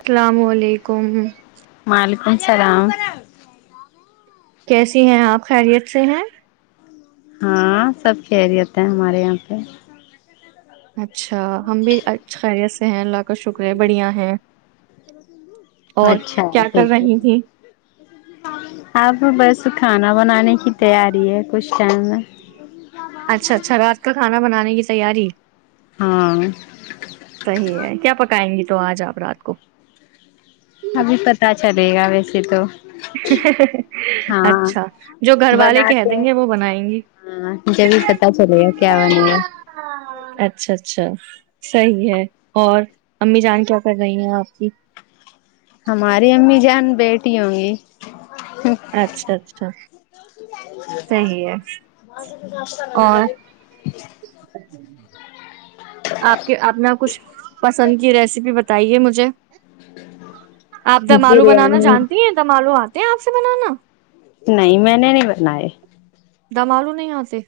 السلام علیکم اسلام کیسی ہیں آپ خیریت سے ہیں ہاں سب خیریت ہے ہمارے یہاں پہ اچا [unintelligible] اچھا ہم بھی خیریت ہیں اللہ کا شکر ہے بڑھیا ہے اچھا آ بس [unintelligible] کھانا بنانے کی تیاری ہے کچھ چین [unintelligible] اچھا اچھا رات کا کھانا بنانے کی تیاری ہاں صحیح ہے کیا پکائیں گے تو آج آپ رات کو د گا ویسے تو ہاں اچھا جو گھر والے کہ بناتے دیں ہیں گے وہ بنائیں گی ہاں جبھی پتا چلے گا کیا بنے گا اچھا اچھا صحیح ہے اور امی جان کیا کر رہی ہیں آپ کی ہماری امی جان بیٹی ہوں گی اچھا اچھا صیح ہے اور آپ کے اپنا کچھ پسند کی ریسیپی ب بتائیے مجھے آپ دمالو بنانا بریانی جانتی ہیں دمالو آتے آپ سے بنانا نہیں میں نے نہیں بناائے دمالو نہیں آتے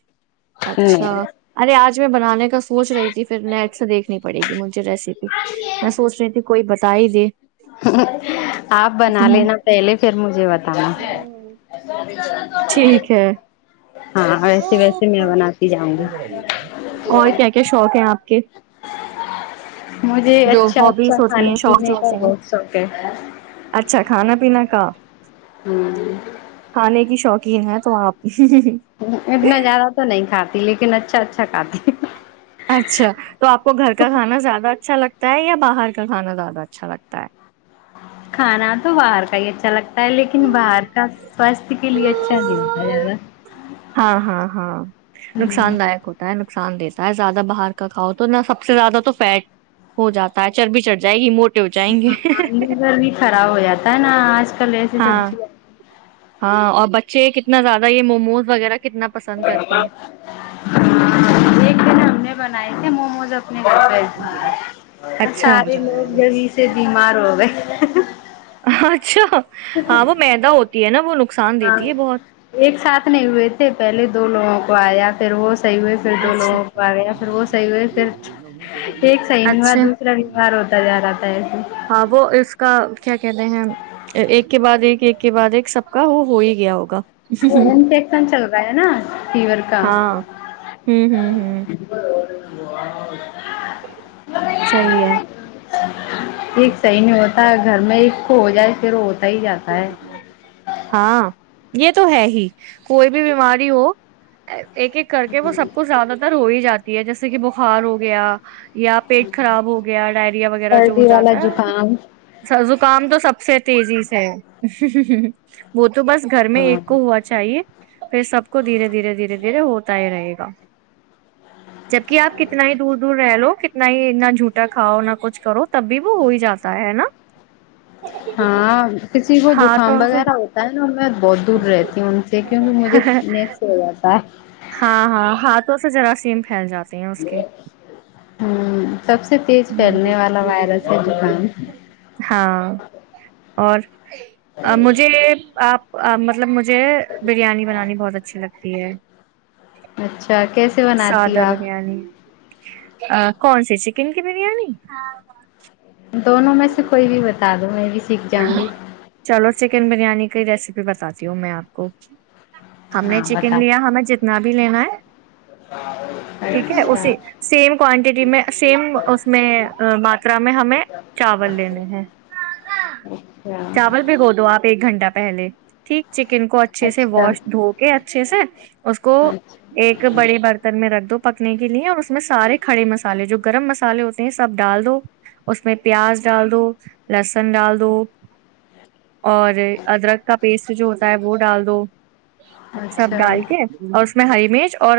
اچھا نہیں ارے آج میں بنانے کا سوچ رہی تھی پھر نیٹ سے دیکھنی پڑے گی مجھے ریسیپی میں سوچ رہی تھی کوئی بت ہی دے آپ بنا ہوں، لینا پہلے پھر مجھے بتانا ٹھیک ہے ہاں ویسے ویسے میں بناتی جاؤں گی اور کیا کیا شوق ہیں آپ کے [inaudible] مجھے جو اچھا اچھا ہابیز ہوتی کھانے ہیں شوق جو پینے کا ہوتے ہیں بہت شوق ہے ہاں ہمم یین ہے تو آپ ہی اتنا زیادہ تو نہیں کھاتا لیکن اچھا اچھا کھاتی اچھا تو آپ کو گھر کا کھانا زیادہ اچھا لگتا یا باہر کا کھانا زیادہ اچھا لگتا ہے کھانا تو باہر کا ہی اچھا لگتا ہے لیکن باہر کا سواستھ کے لیے اچھا نہیں ہوتا ہے زیادہ ہاں ہاں ہاں نقصان داک ہوتا ہے نقصان دیتا ہے زیادہ باہر کا کاؤ تو نہا سب سے زیادہ تو فیٹ ہو جاتا ہے چربی چڑھ جائے ہو جائیں گے ہاں لیگرر بھی خرا ہویا تھا ت نا آج کل ایسی ہاں سبزی ہاں اور بچے کتنے نا زیادہ یہ موموز وغیرہ کتنا پسند کرتے ہیں دیکھ د نا ہم نے ب موز اچھا سارے لوگ جی سے بیمار ہو گئے اچھا ہاں وہ مدا ہوتا ہے ن بو ہاں ایک ساتھ نہیں ہوئے تھے پہلے دو لوگوں کو کو آیا پھر وہ صحیح ہوئے پھر دو اچھا لوگوں کو آ گیا پھر وہ صحیح ہوئے پھر ایک صحی نہیںوار اچھا دوسرا ووار ہوتا جا رہا تھا ایسے ہاں وہ اس کا کیا کہتے ہیں ایک کے بعد ایک ایک کے بعد ایک سب کا وہ ہو ہی گیا ہوگا انفیکشن چل رہا ہے نا فیور کا ہ ہوں ہوں صی ہے ایک صحیح نہیں ہوتا گھر میں ایک کو ہو جائے پھر ہو ہاں یہ تو ہے ہی کوئی بھی بیماری ہو ایک ایک کر کے وہ سب کچھ زیادہ تر ہو ہی جاتا ہے جیسے کہ بخار ہو گیا یا پیٹ خراب ہو گیا ڈائریا وغیرہ جو ہو سردی والا جاتا ہے وہ زکام س زکام تو سب سب سے تیزی بہت تو بس گھر میں ہاں ایک کو ہوا چاہیے پھر سب کو دھیرے دھیرے دھیرے دھیرے ہوتا ہی رہے گا جبک آپ کتنا ہی دور دور رہ لو کتنا ہی نہ جھوٹا کھاؤ نہ کچھ کرو تب بھی وہ ہو ہی جاتا ہے ہے نا ہاں کسی کو ہاتھوں زکام سے وغیرہ ہوتا ہے نا بہت دور رہتی ہوں ان سے کیونکہ مجھے نیس ہو جاتا ہے سمھیل جاتا ہوں [unintelligible] سب سے تیز ہوں پھیلنے والا وائرس ہے زکان ہاں اور مجھے آپ مطلب مجھ مج بریانی بنانی بہت اچھی لگ ہے تی ہے اچھا کیسے بناتی ہو سادہ آپ بریانی ا کون سی چیکن بریانی دونوں میں سے کوئی بھی بتا دوں میں بھی سیکھ جاؤں گی چلو چکن بریانی کی ریسیپی بھی بتاتی ہوں میں آپ کو ہم نے ہاں چکن بتا لیا ہمیں جتنا بھی لینا ہے ٹھیک ہے اچھا اسی سیم کوانٹیٹی میں سیم اس میں ماترا میں ہمیں چاول لینے ہیں چاول بھیگو دو آپ ایک گھنٹہ پہ پہلے ٹھیک چکن کو اچھے سے اچھا واش دھو کے اچھے سے اس کو اچھا ایک بڑے برتن میں رکھ دو پکنے کے لیے اور اس میں سارے کھڑے مسالے جو گرم مسالے ہوتے ہیں سب ڈال دو اس میں پیاز ڈال دو لسن ڈال دو دو اور ادرک کا پیسٹ جو ہوتا ہے وہ ڈال دو سب اچھا ڈال کے اچھا اور اس میں ہری مرچ اور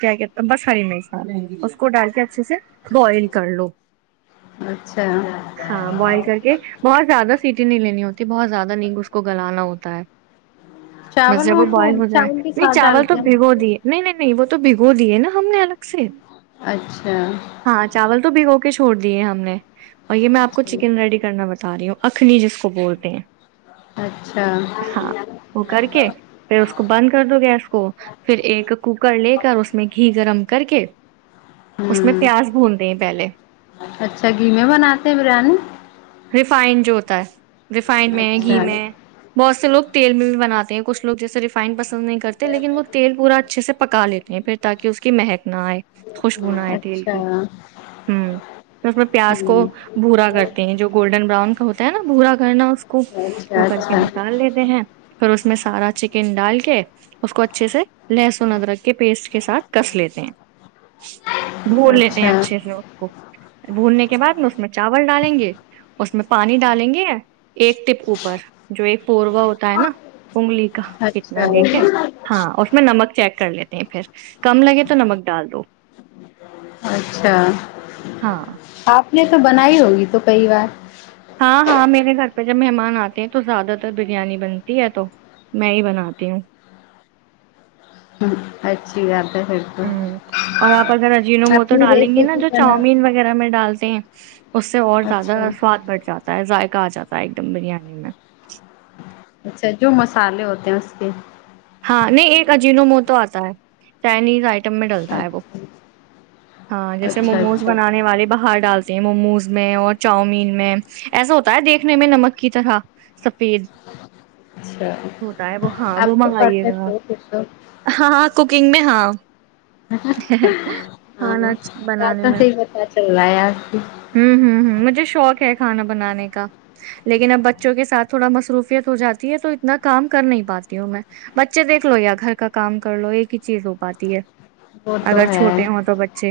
کیا کہ بس ہری مرچ اس کو ڈال کے اچھے سے بوائل کر لو اچھا ہاں بوائل کر کے زیادہ سیٹی نہیں لینی ہوتی بہت زیادہ نہی اس کو گلانا ہوتا ہے بس جب وہ چاولوں کو بوائل ہو جائے چاول کے نہیں ساتھ چاول تو ڈالتے ہیں نا اس بھگو کو دیے نہیں نہیں نہیں وہ تو تو بھگو دیے نا ہم نے الگ سے اچھا ہاں چاول تو بھگو چھوڑ دیے ہم نے اور یہ میں آپ کو چکن ریڈی کرنا بتا بتا رہی ہیں اخنی جس کو بولتے ہیں اچھا ہاں وہ کر کے پھر اس کو بند کر دو گیس کو پھر ایک کوکر لے کر اس میں گھی گرم کر کے اس میں ہوں پیاز بھون دیں پہلے اچھا گھی میں بناتے ہیں بریانی [unintelligible] ریفائنڈ میں گھی اچھا میں بہت سے لو تیل بھی بناتے ہیں کچ لو جیس ریفائن پس نہیں کرتے لیکن وہ تیل پورا اچھے سے پکا لیتے ہیں پھر تاکہ اس کی مہک خوشبونا ہے تیل اچھا کی ہ میں پیاس کو ہوں بھورا کرتے ہیں جو بران کا ہوتا ہے نا بھورا کرنا [unintelligible] کو وہ اچھا کر کے اچھا نکال لیتے ہیں پ اس میں سارا چکن ڈال کے [unintelligible] اس کو اچھے سے لہسن ادرک کے پیسٹ کے ساتھ کس لیتے ہیں بھون لیتے ہیں اچھا اچھے سے اس کو بھوننے کے بعد میں اس میں چاول ڈالیں گے اس میں پانی ڈالیں گے ایک ٹپ اوپر جو ایک پوروا ہوتا ہے نا انگلی کا اتنا اچھا لے کے ہاں اس میں نمک چیک کر لیی نہیں پھر [unintelligible] کم لگے تو نمک ڈال دو ہاں یہ تو بنائی ہوگی تو کئی بار ہاں ہاں میرے گھر پہ جب مہمان آتے ہیں تو زیادہ تر بریانی بنتی ہے تو میں ہی بناتی ہوں اچھی ہے پھر تو اور آپ اگر اجین و مو تو اپنی ڈالیں گے نا ریسیپی جو بنا کے چاؤمین وغیرہ میں ڈالتے ہیں [inaudible] اس سے اور اچھا زیادہ سواد بڑھ جاتا ہے ذائقہ آ جاتا ہے ایک دم بریانی میں اچھا جو مسالے ہوتے ہیں اس کے [inaudible] ہاں نہیں ایک اجینو مو تو آتا ہے چائنیز آ ڈ اچھا ہ جی م اچھا ب اچھا ب ڈ [unintelligible] موموز میں اور چاؤمین میں ایسا ہوتا ہے دیکھنے میں نمک کی طرح سفید اچھا ہوتا ہے وہ ہاں وہ آپ تو مگ ے پرفیکٹ گا ہو پھر تو ہاں ہاں کوکنگ میں ہاں ہاں [unintelligible] ہاں کھانا بنانے باتوں میں سے ہی پتا چل رہا ہے آپ کی ہوں ہ ہ مجھے شوق ہے کھانا بنانے کا لیکن اب بچوں کے ساتھ تھوڑا مصروفیت ہو جاتی ہے تو اتنا کام کر نہیں پاتی ہوں میں بچے دیکھ لو یا گھر کا کام کر لو ایک ہی چیز ہو پاتی ہے وہ تو اگر ہے چھوٹے ہوں تو بچے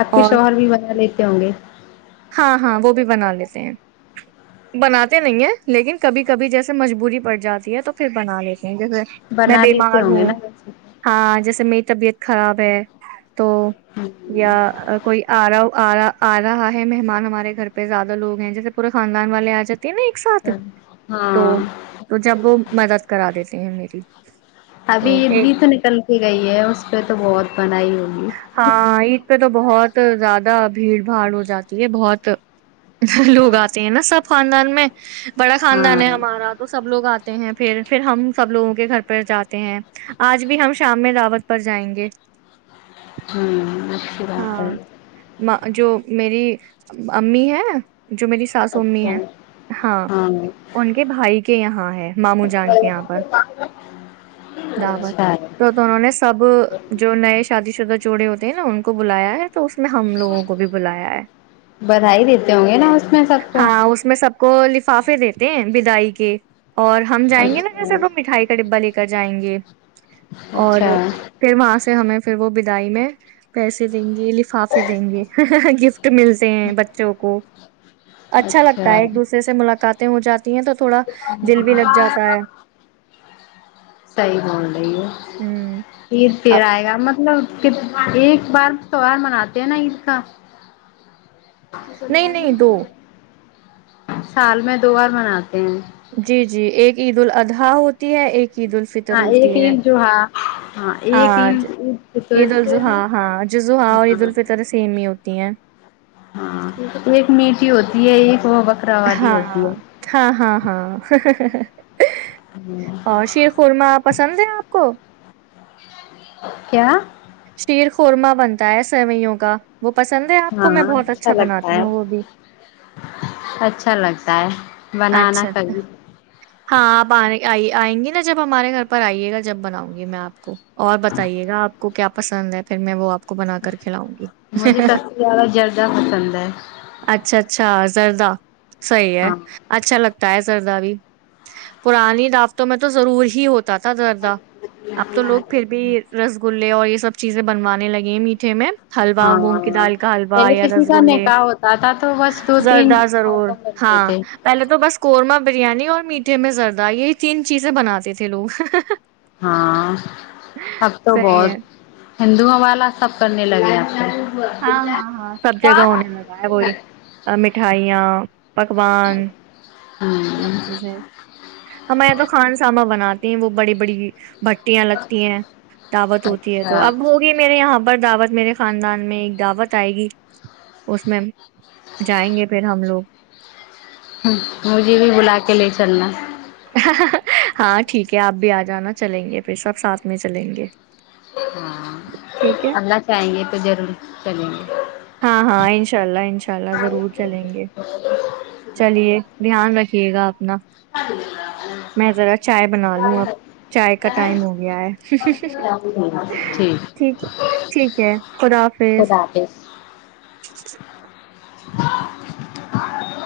آپ کے اور شوہر بھی بنا لیتے ہوں گے ہاں ہاں وہ بھی بنا لیتے ہیں بناتے نہیں ہیں لیکن کبھی کبھی جیسے مجبوری پڑ جاتی ہے تو پھر بنا لیتے جیسے میں بنا لیتے بیمار گے ہوں نا ویسے ہاں جیسے میری طبیعت خراب ہے تو یا اچھا کوئی آ رہا آ رہ آ رہا ہے مہمان ہمارے گھر پہ زیادہ لوگ ہیں جیسے پورے خاندان والے آ جاتے تھ نا ایک ساتھ تو ہاں تو جب وہ مدد کرا دیتے ہیں میری ابھی تو عید ایک بھی تو نکل کے گئی ہے اس پہ تو بہت بنائی ہوگی ہاں عید پہ تو بہت زیادہ بھیڑ بھاڑ ہو جاتی یہ بہت لوگ آتے ہیں نا سب خاندان میں بڑا خاندان ہے ہاں ہمارا تو سب لوگ آتے پھر پھر ہم سب لوگوں کے گھر پہ جاتے ہیں آج بھی ہم شام میں رعوت پر جائیں گے ہمم مکسی بات پ ہے ہاں جو میری امی ہے جو میری ساس امی اچھا ہے ہاں ان کے بھائی کے یہاں ہے ماموں جان کے یہاں پر دعوت اچھا ہے تو تو انہوں نے سب جو نئے شادی شدہ جوڑے ہوتے ہیں نا ان کو بلایا ہے تو اس میں ہم لوگوں کو بھی بلایا ہے بدھائی دیتے ہوں گے نا اس میں سب کو ہاں اس میں سب کو لفافے دیتے ہیں بدائی کے اور ہم جائیں گے نا جیسے اچھا تو مٹھائی کا ڈبا لے کے کر جائیں گے اور اچھا پھر وہاں سے ہمیں پھر وہ بدائی میں پیسے دیں گی لفافے دیں گے ملتے ہیں بچوں کو اچھا لگتا ہے ایک دوسرے سے ملاقات ہو جات صحی بول رہی ہے ہوں عید پھر آئے گا مطلب ایک بار تیوار مناتے ہیں نا عید کا ا س نہیں نانی نہیں کیا دو وال سال میں دو بار مناتے ہیں جی جی ایک عید ال ادھا ہوتی ہے عید الفطر ہاں ایک ہوتی ہے عید جو ہاں ایک ہاں عید عید فطر عید الضحا ہاں جزحا اور عید ہاں الفطر سیم ہی ہوتی تی ہیں ہاں ایک میٹ ہوتی ہے ایک وہ بکرا والی ہاں ہوتی ہے ہاں ہاں ہاں اور شیر خورما پسند ہے آپ کو کیا شیر خورما بنتا ہے سویوں کا وہ پسند ہے آپ کو ہاں میں بہت اچھا لگتا بناتی ہے ہوں وہ بھی اچھا لگتا ہے بنانا اچھا اچھا کبھی ہاں آپ آ آ آئیں گی نا جب ہمارے گھر پر آئیے گا جب بناؤں گی میں آپ کو اور بتائیے گا آپ کو کیاپ پسند ہے پھر میں وہ آپ کو بنا کر کھلاؤں گی مجھے سب سے زیادہ جردہ پسند ہے اچھا اچھا زردہ صحیح ہے ہاں اچھا لگتا تا ہے سردہ بھی پرانی داقتوں میں تو ضرور ہی ہوتی ہوتا تھا دردہ اب تو لوگ پھر بھی رس گ اور یہ سب چیزیں بنوانے لگی ہیں میٹھے میں حلوا مونگ کی ہاں دال کا حلوا پہلے یا کسی رس کا گے نکاح ہوتا تھا تو بس دو تین زردہ ضرور آئٹم بنتے ہاں تھے پہلے تو بس قورمہ بریانی اور میٹھے میں زردہ یہ تین چیزیں بناتے تھے لوگ ہاں سب تو صحیح بہت ہے ہندوؤں والا سب کرنے لگے آپ سے ہاں ہاں ہاں سب جگہ ہو نے لگا ہے وہی مٹھائیاں پکوان سب چیزیں ہمے یہاں تو کھان ساما بناتے وہ بڑی بڑی بھٹیاں لگتی ہیں دعوت ہوتی ہے تو اچھا اب ہوگی میرے یہاں پر دعوت میرے خاندان میں ایک دعوت آئے گی اس میں جائیں گے پھر ہم لوگ م جی بھی بلا کے لے چ ن ہاں ٹھیک ہے آپ بھی آ جانا چلیں گے پھر سب ساتھ میں چلیں گے ہاں ٹھیک ہے اللہ چاہیں گے تو ضرور چلیں گے ہاں ہاں ان شاء اللہ انشاء اللہ ضرور چلیں گے چلیے دھیان رکھ سے گا اپنا میں ذرا چائے بنا لوں اب چائے کا ٹائم ہو گیا ہے ٹھیک ہے ٹھیک ہے خدا حافظ خدا حافظ [inaudible]